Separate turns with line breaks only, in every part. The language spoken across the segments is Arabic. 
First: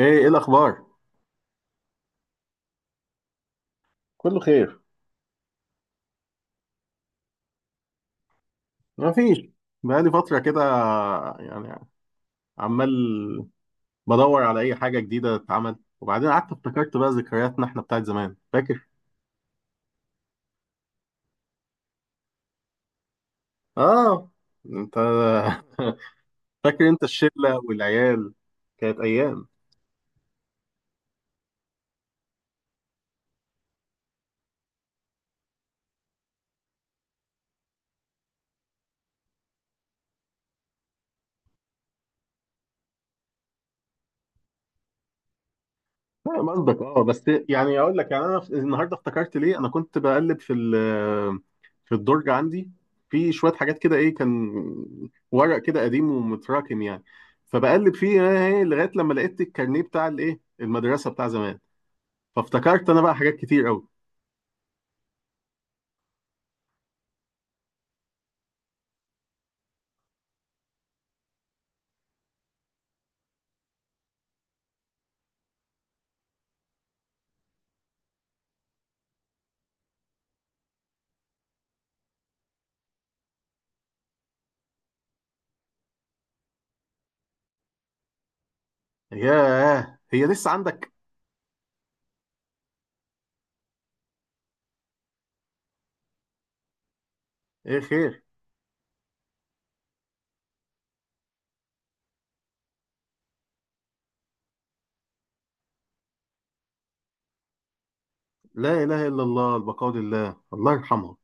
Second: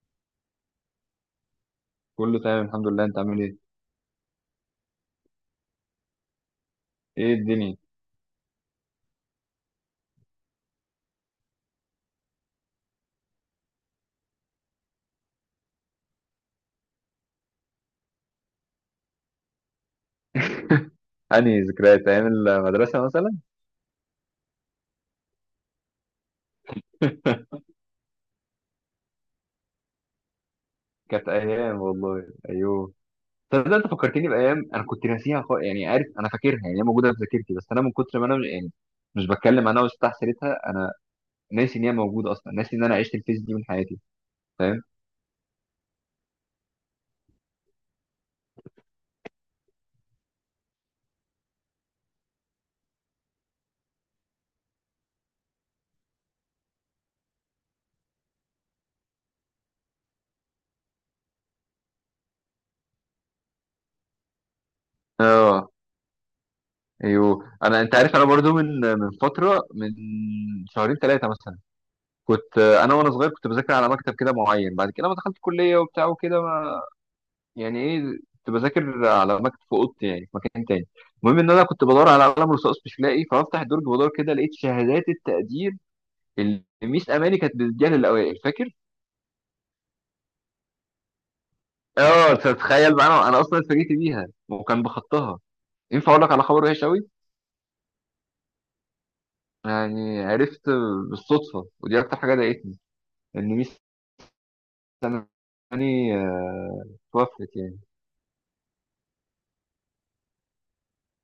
ايه ايه الاخبار؟
كله تمام، الحمد لله. انت عامل ايه؟
كله خير.
ايه الدنيا؟
ما فيش، بقالي فتره كده يعني، عمال بدور على اي حاجه جديده تتعمل. وبعدين قعدت افتكرت بقى ذكرياتنا احنا بتاعت زمان، فاكر؟
أنهي ذكريات؟ أيام المدرسة مثلا؟
اه انت. فاكر انت الشله والعيال؟ كانت ايام.
كانت ايام، والله. ايوه، تصدق انت فكرتني بايام انا كنت ناسيها خالص. يعني عارف، انا فاكرها، يعني هي موجوده في ذاكرتي، بس انا من كتر ما انا مش بتكلم عنها واستح سيرتها. انا ناسي ان هي موجوده اصلا، ناسي ان انا عشت الفيز دي من حياتي، فاهم؟
فاهم قصدك. اه، بس يعني اقول لك، يعني انا النهارده افتكرت ليه. انا كنت بقلب في في الدرج عندي، في شويه حاجات كده، ايه كان ورق كده قديم ومتراكم يعني. فبقلب فيه، لغايه لما لقيت الكارنيه بتاع المدرسه بتاع زمان. فافتكرت انا بقى حاجات كتير قوي.
آه أيوه، أنا أنت عارف أنا برضو من فترة، من شهرين ثلاثة مثلا. كنت أنا وأنا صغير كنت بذاكر على مكتب كده معين. بعد كده، لما دخلت كلية وبتاع وكده، يعني ايه، كنت بذاكر على مكتب في اوضتي، يعني في مكان تاني. المهم ان انا كنت بدور على قلم رصاص مش لاقي، فبفتح الدرج بدور كده، لقيت شهادات التقدير اللي ميس اماني كانت بتديها للاوائل. فاكر؟
ياه، هي لسه عندك؟
اه، تتخيل؟ معانا انا اصلا اتفاجئت بيها، وكان بخطها. ينفع اقول لك على خبر وحش قوي؟
ايه، خير؟
يعني عرفت بالصدفه، ودي اكتر حاجه ضايقتني، ان ميس اماني توفت يعني.
لا اله الا الله، البقاء لله، الله يرحمها.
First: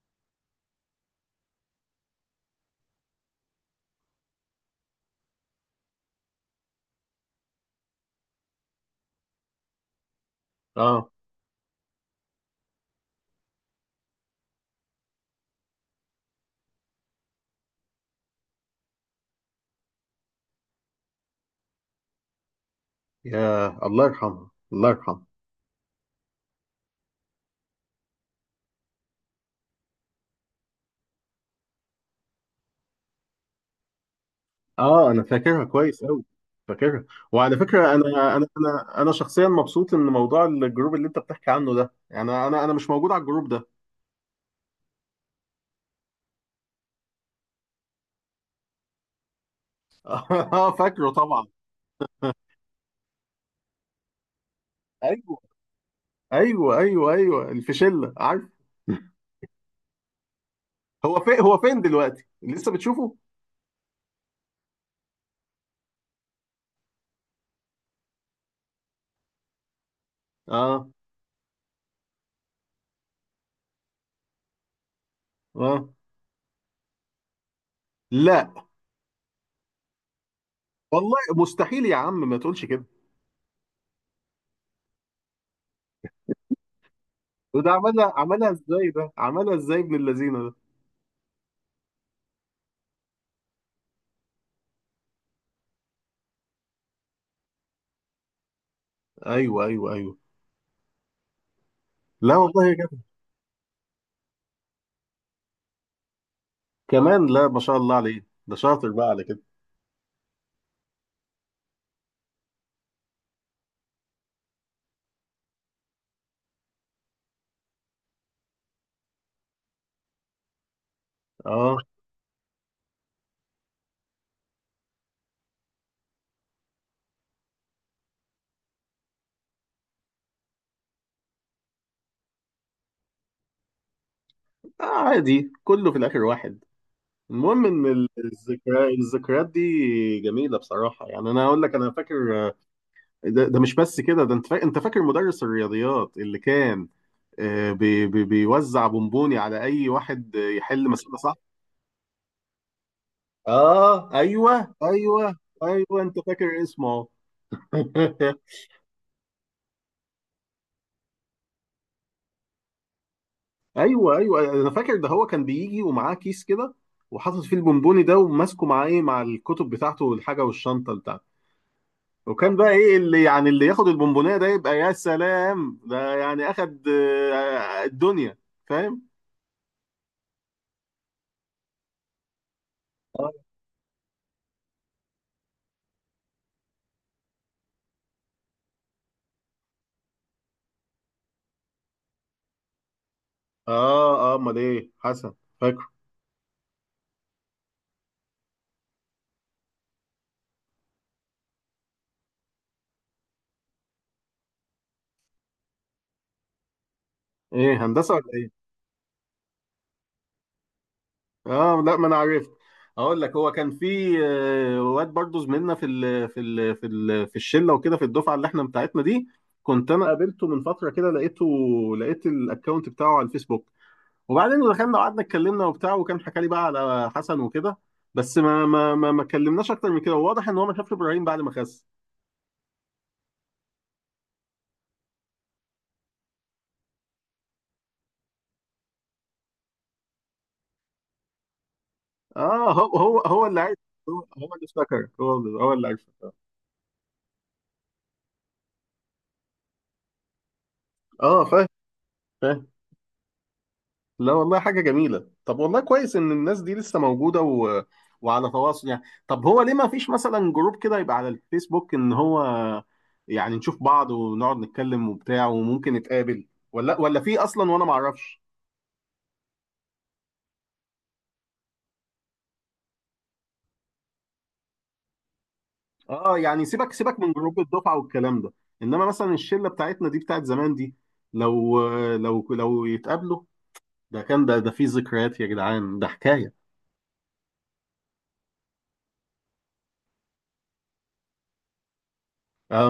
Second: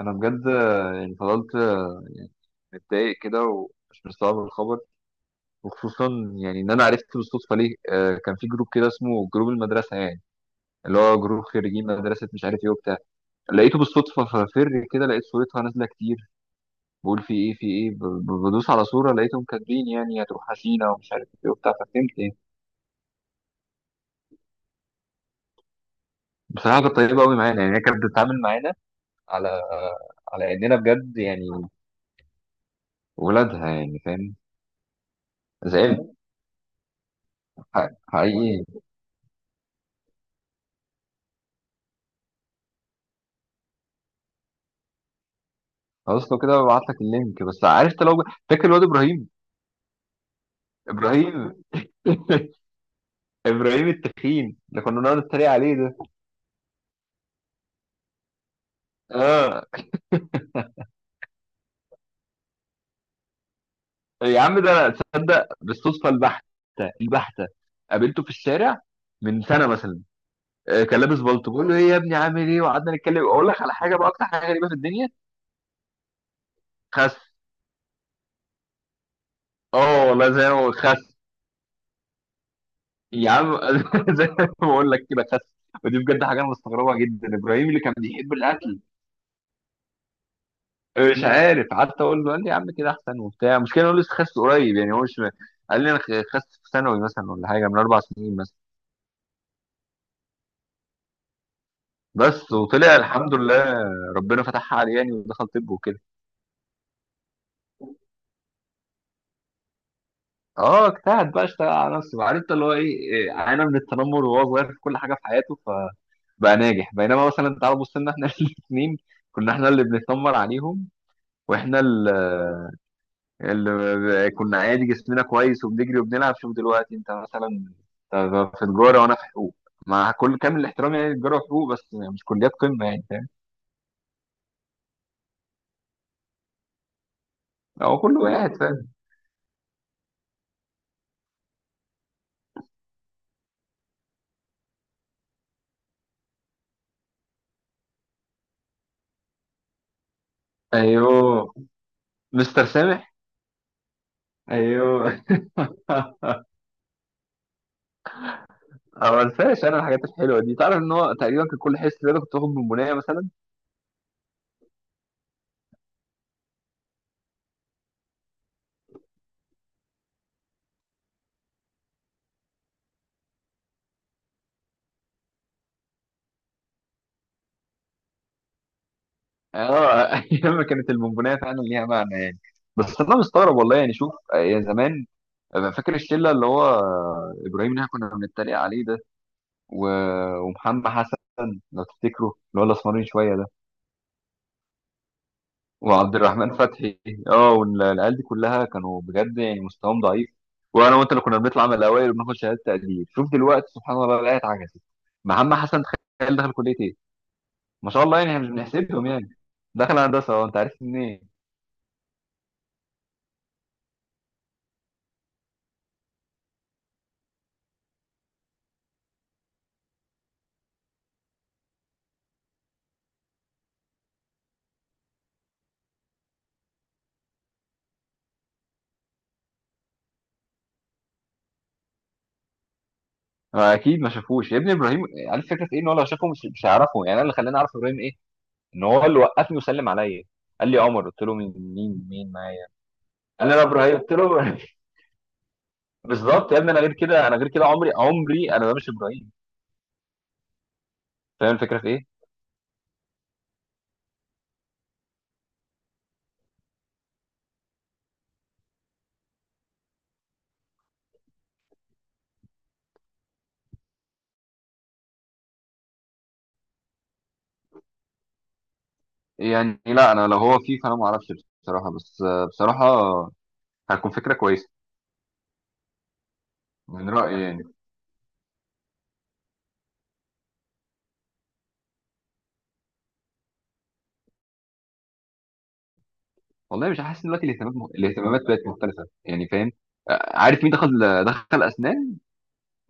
انا بجد يعني فضلت يعني متضايق كده ومش مستوعب الخبر. وخصوصا يعني ان انا عرفت بالصدفه ليه. كان في جروب كده اسمه جروب المدرسه يعني، اللي
اه،
هو جروب خريجين مدرسه، مش عارف ايه وبتاع. لقيته بالصدفه، ففر كده لقيت صورتها نازله كتير، بقول في ايه، في ايه، بدوس على صوره، لقيتهم كاتبين يعني هتروح حسينا ومش عارف ايه وبتاع، ففهمت يعني.
يا الله يرحمها، الله يرحمها.
بصراحه كانت طيبه قوي معانا، يعني هي كانت بتتعامل معانا على اننا بجد يعني ولادها، يعني فاهم.
اه، انا فاكرها كويس
زعلت
قوي، فاكرها. وعلى فكره،
حقيقي.
انا شخصيا مبسوط ان موضوع الجروب اللي انت بتحكي عنه ده، يعني انا مش موجود على الجروب ده.
خلاص لو كده، ببعت لك اللينك بس عرفت. لو فاكر الواد ابراهيم،
اه، فاكره طبعا.
ابراهيم، ابراهيم التخين اللي كنا بنقعد
ايوه
نتريق عليه ده.
ايوه ايوه ايوه، الفشله، عارف.
اه
هو فين؟ دلوقتي لسه بتشوفه؟
يا عم، ده انا تصدق بالصدفه البحته، البحته قابلته في الشارع من سنه مثلا.
اه
كان لابس بلطو، بقول له ايه يا ابني عامل ايه، وقعدنا نتكلم. اقول لك على حاجه بقى، اكتر حاجه غريبه في الدنيا:
اه.
خس.
لا
اه والله زي ما هو، خس.
والله، مستحيل يا عم، ما تقولش كده.
يا عم زي ما بقول لك كده، خس. ودي بجد حاجه انا مستغربها جدا، ابراهيم
وده
اللي كان
عملها،
بيحب
عملها
الاكل.
ازاي ده عملها ازاي؟ ابن اللذينه ده!
مش عارف، قعدت اقول له، قال لي يا عم كده احسن وبتاع. مشكله إن هو لسه خس قريب، يعني هو مش، قال لي انا خست في ثانوي مثلا ولا حاجه، من 4 سنين مثلا
ايوه ايوه ايوه. لا
بس.
والله يا
وطلع
جدع.
الحمد لله، ربنا فتحها عليه يعني، ودخل طب وكده.
كمان؟ لا، ما شاء الله عليه، ده شاطر بقى على كده.
اه، اجتهد بقى، اشتغل على نفسه، عارف انت اللي هو ايه. عانى من التنمر وهو صغير في كل حاجه في حياته، فبقى ناجح. بينما مثلا تعال بص لنا احنا الاثنين كنا احنا اللي بنتنمر عليهم.
اه،
واحنا اللي كنا عادي جسمنا كويس وبنجري وبنلعب. شوف دلوقتي انت مثلا، أنت في تجاره وانا في حقوق، مع كل كامل الاحترام يعني. تجاره وحقوق بس مش كليات قمه، يعني فاهم.
آه عادي، كله في الآخر واحد. المهم إن
هو كله قاعد، فاهم.
الذكريات دي جميلة بصراحة، يعني أنا أقول لك أنا فاكر، ده مش بس كده، ده أنت فاكر مدرس الرياضيات اللي كان بي بي بيوزع بونبوني على أي واحد، يحل مسألة، صح؟
ايوه، مستر سامح.
آه أيوه
ايوه
أيوه. أيوه، أنت فاكر اسمه؟
أنا ما انساش انا الحاجات الحلوه دي، تعرف ان هو تقريبا كان كل حصه رياضه كنت باخد بونبونيه مثلا.
أيوه أيوه، أنا فاكر. ده هو كان بيجي ومعاه كيس كده، وحاطط فيه البونبوني ده، وماسكه معاه مع الكتب بتاعته والحاجة والشنطة بتاعته. وكان بقى ايه، اللي يعني اللي ياخد البونبونية ده يبقى يا سلام، ده يعني اخد الدنيا، فاهم.
اه ايام ما كانت البونبونيه فعلا ليها معنى يعني. بس انا مستغرب، والله، يعني شوف يا زمان. فاكر الشله؟ اللي هو ابراهيم اللي إحنا كنا بنتريق عليه ده، و... ومحمد حسن، لو تفتكروا اللي هو الاسمرين شويه ده،
اه اه، امال ايه حسن، فاكره.
وعبد الرحمن فتحي. اه، والعيال دي كلها كانوا بجد يعني مستواهم ضعيف. وانا وانت اللي كنا بنطلع من الاوائل وبناخد شهاده تقدير. شوف دلوقتي سبحان الله، الايه اتعكست. محمد حسن تخيل دخل كليه ايه؟
ايه،
ما شاء
هندسة
الله
ولا
يعني، احنا مش
ايه؟
بنحسبهم يعني. دخل هندسه. اه، انت عارف منين.
اه، لا، ما انا عرفت. اقول لك، هو كان في واد برضه زميلنا في الشله وكده، في الدفعه اللي احنا بتاعتنا دي. كنت انا قابلته من فتره كده، لقيت الاكونت بتاعه على الفيسبوك. وبعدين دخلنا وقعدنا اتكلمنا وبتاع، وكان حكى لي بقى على حسن وكده. بس ما اتكلمناش اكتر من كده، وواضح ان هو ما شافش ابراهيم بعد ما خس.
اكيد ما شافوش يا ابني ابراهيم. عارف الفكره في ايه، ان هو لو شافه مش هيعرفه. يعني انا اللي خلاني اعرف ابراهيم ايه، ان هو اللي وقفني وسلم عليا. قال لي يا عمر، قلت له مين، مين مين معايا؟
اه، هو
قال لي
اللي
انا
عارف.
ابراهيم. قلت
هو
له
هو اللي افتكر هو اللي هو اللي عارف.
بالظبط يا ابني، انا غير كده، انا غير كده، عمري عمري انا ما، مش ابراهيم.
اه،
فاهم
فاهم،
الفكره في ايه؟
فاهم. لا والله، حاجه جميله. طب والله كويس ان الناس دي لسه موجوده وعلى تواصل يعني. طب هو ليه ما فيش مثلا جروب كده يبقى على الفيسبوك ان هو، يعني نشوف بعض ونقعد نتكلم وبتاع، وممكن نتقابل، ولا في اصلا وانا ما اعرفش؟
يعني لا، انا لو هو فيه فانا ما اعرفش بصراحه. بس بصراحه هتكون فكره كويسه،
اه، يعني سيبك
من
سيبك من
رايي
جروب
يعني.
الدفعه والكلام ده، انما مثلا الشله بتاعتنا دي بتاعت زمان دي، لو يتقابلوا، ده كان، ده في ذكريات يا جدعان، ده حكايه.
والله مش حاسس إن دلوقتي الاهتمامات الاهتمامات بقت مختلفه، يعني فاهم. عارف مين دخل، دخل اسنان؟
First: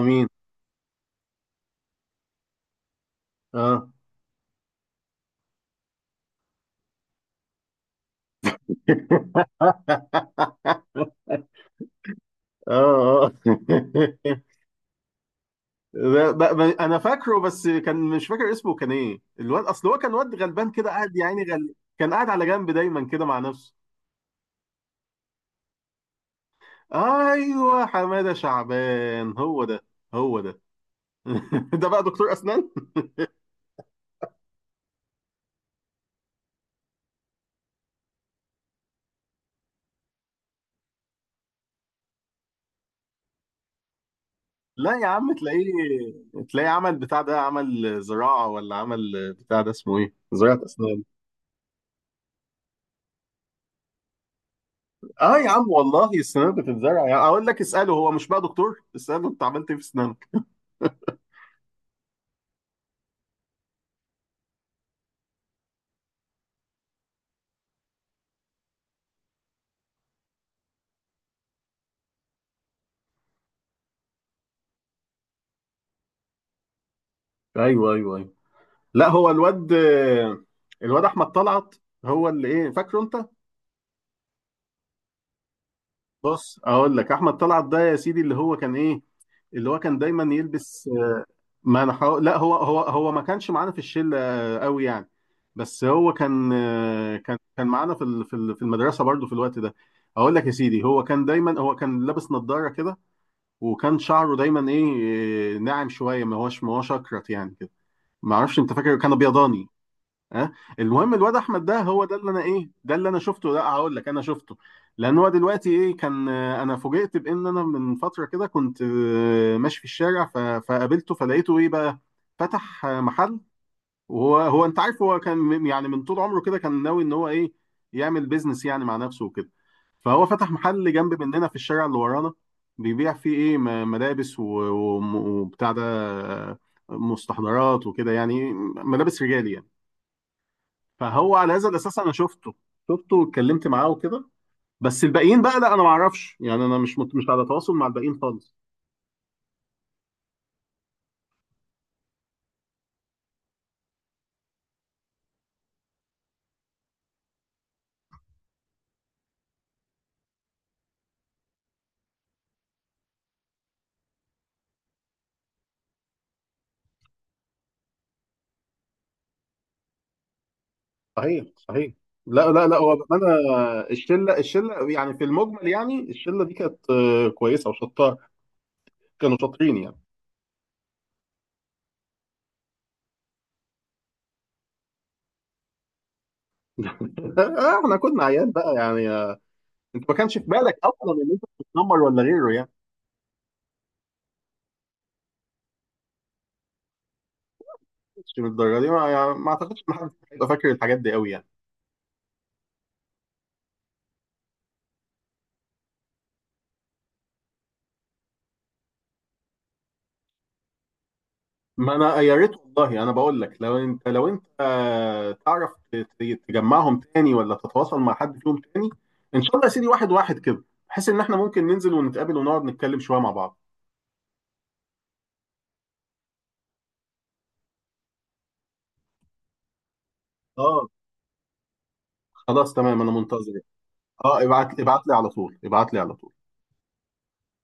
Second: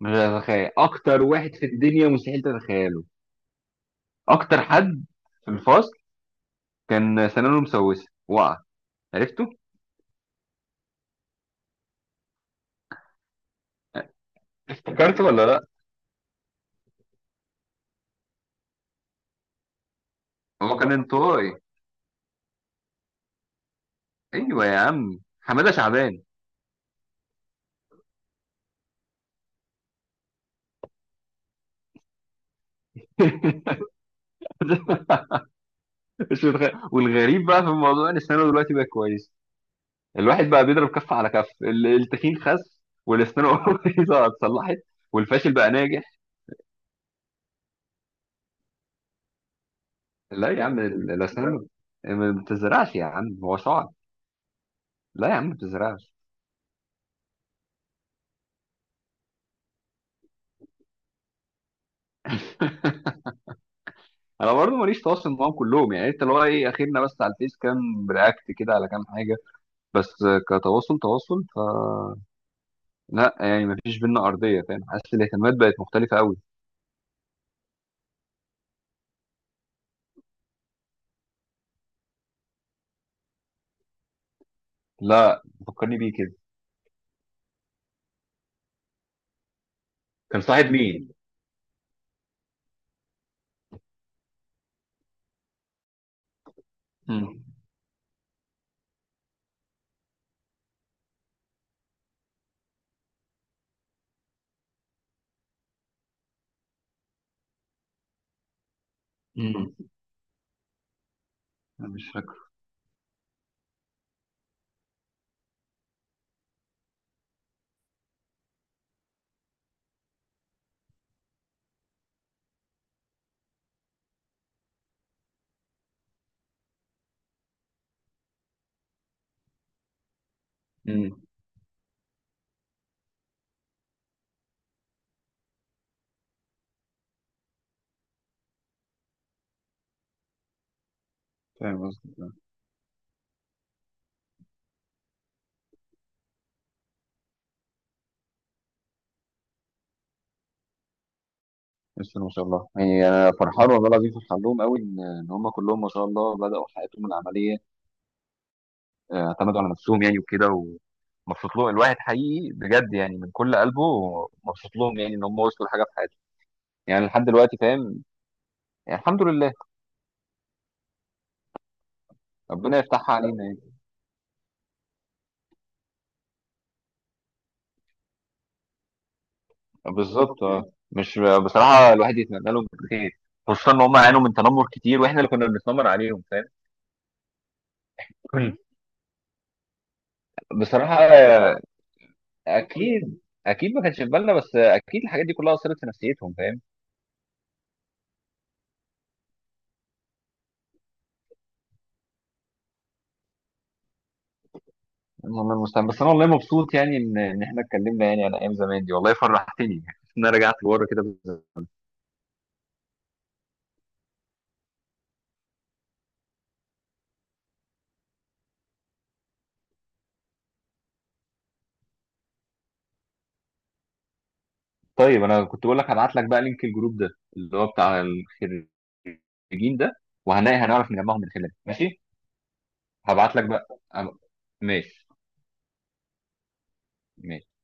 مش هتتخيل، اكتر واحد في الدنيا مستحيل تتخيله.
اه،
اكتر حد في الفصل كان سنانه مسوسه وقع. عرفته؟
اه اه.
افتكرت ولا لا؟
انا فاكره، بس كان مش فاكر اسمه. كان ايه الواد، اصل هو كان واد غلبان
هو
كده
كان
قاعد يعني،
انطوائي.
كان قاعد على جنب دايما كده مع نفسه.
ايوه يا عم، حماده شعبان.
ايوه، حماده شعبان، هو ده هو ده. ده بقى دكتور اسنان.
مش متخيل. والغريب بقى في الموضوع ان سنانه دلوقتي بقى كويس. الواحد بقى بيضرب كف على كف. التخين خس، والاسنان بايظه اتصلحت،
لا يا عم،
والفاشل
تلاقيه،
بقى ناجح.
عمل بتاع ده، عمل زراعة، ولا عمل بتاع ده اسمه ايه؟
لا يا
زراعة
عم،
اسنان.
الاسنان ما بتزرعش، يا عم هو شعر. لا يا
اه
عم،
يا
ما
عم، والله
بتزرعش.
السنان بتتزرع، يعني اقول لك اساله، هو مش بقى دكتور؟ اساله انت عملت ايه في اسنانك؟
انا برضو ماليش تواصل معاهم كلهم، يعني انت اللي هو ايه، اخرنا بس على الفيس كام رياكت كده على كام حاجه. بس كتواصل تواصل، فلا، يعني ما فيش بينا ارضيه. فاهم؟ حاسس الاهتمامات بقت مختلفه قوي.
ايوه ايوه ايوه. لا، هو الواد احمد طلعت، هو اللي ايه، فاكره انت؟
لا، فكرني بيه كده.
بص اقول لك، احمد طلعت ده يا سيدي، اللي هو كان ايه؟ اللي هو كان دايما
كان صاحب
يلبس.
مين؟
ما انا حاول، لا، هو ما كانش معانا في الشله قوي يعني. بس هو
امم
كان معانا في المدرسه برضو في الوقت ده. اقول لك يا سيدي، هو كان دايما، هو كان لابس نظاره كده. وكان شعره دايما ايه، ناعم شويه، ما هوش اكرت يعني كده. ما اعرفش، انت فاكر؟ كان ابيضاني.
امم
ها، المهم الواد احمد ده، هو
مش
ده اللي
فاكر.
انا ايه، ده اللي انا شفته. لا، هقول لك، انا شفته، لان هو دلوقتي ايه، كان، انا فوجئت بان انا من فتره كده كنت ماشي في الشارع، فقابلته، فلقيته ايه بقى، فتح محل. وهو انت عارف، هو كان يعني من طول عمره كده كان ناوي ان هو ايه، يعمل بيزنس يعني مع نفسه وكده. فهو فتح محل جنب
امم
مننا في الشارع اللي ورانا، بيبيع فيه ايه، ملابس وبتاع ده، مستحضرات وكده، يعني ملابس رجالي يعني. فهو على هذا
فاهم
الاساس انا
قصدي.
شفته، واتكلمت معاه وكده. بس الباقيين بقى لا، انا ما اعرفش يعني، انا مش على تواصل مع الباقيين خالص.
بس ما شاء الله يعني، انا فرحان والله العظيم، فرحان لهم قوي، ان هم كلهم ما شاء الله بداوا حياتهم العمليه، اعتمدوا على نفسهم يعني وكده. ومبسوط لهم الواحد حقيقي بجد، يعني من كل قلبه مبسوط لهم، يعني ان هم وصلوا لحاجه في حياتهم، يعني لحد دلوقتي، فاهم. يعني الحمد لله،
صحيح صحيح. لا لا لا،
ربنا
هو
يفتحها
انا،
علينا يعني.
الشله يعني في المجمل، يعني الشله دي كانت كويسه وشطار، كانوا شاطرين يعني.
بالظبط مش، بصراحه الواحد يتمنى لهم خير، خصوصا ان هم عانوا من تنمر كتير واحنا اللي كنا بنتنمر عليهم، فاهم.
احنا كنا عيال
مم.
بقى يعني، انت ما كانش في بالك
بصراحه
اصلا ان انت بتتنمر ولا غيره يعني.
اكيد، اكيد ما كانش في بالنا، بس اكيد الحاجات دي كلها اثرت في نفسيتهم، فاهم.
مش من الدرجه دي، ما, يعني ما اعتقدش ان حد هيبقى فاكر الحاجات دي قوي يعني.
والله المستعان. بس انا والله مبسوط يعني، ان احنا اتكلمنا يعني على ايام زمان دي، والله فرحتني يعني ان انا رجعت لورا كده بالزمن.
ما انا يا ريت والله، انا بقول لك، لو انت تعرف تجمعهم تاني، ولا تتواصل مع حد فيهم تاني. ان شاء الله يا سيدي، واحد واحد كده، بحيث ان احنا ممكن ننزل ونتقابل ونقعد نتكلم شويه مع بعض.
طيب، انا كنت بقول لك هبعت لك بقى لينك الجروب ده، اللي هو بتاع الخريجين ده. وهنلاقي،
اه
هنعرف نجمعهم من خلاله، ماشي.
خلاص، تمام، انا
هبعت لك
منتظرك.
بقى. أنا-
اه، ابعت، ابعت
ماشي،
لي على طول، ابعت لي على طول.
ماشي.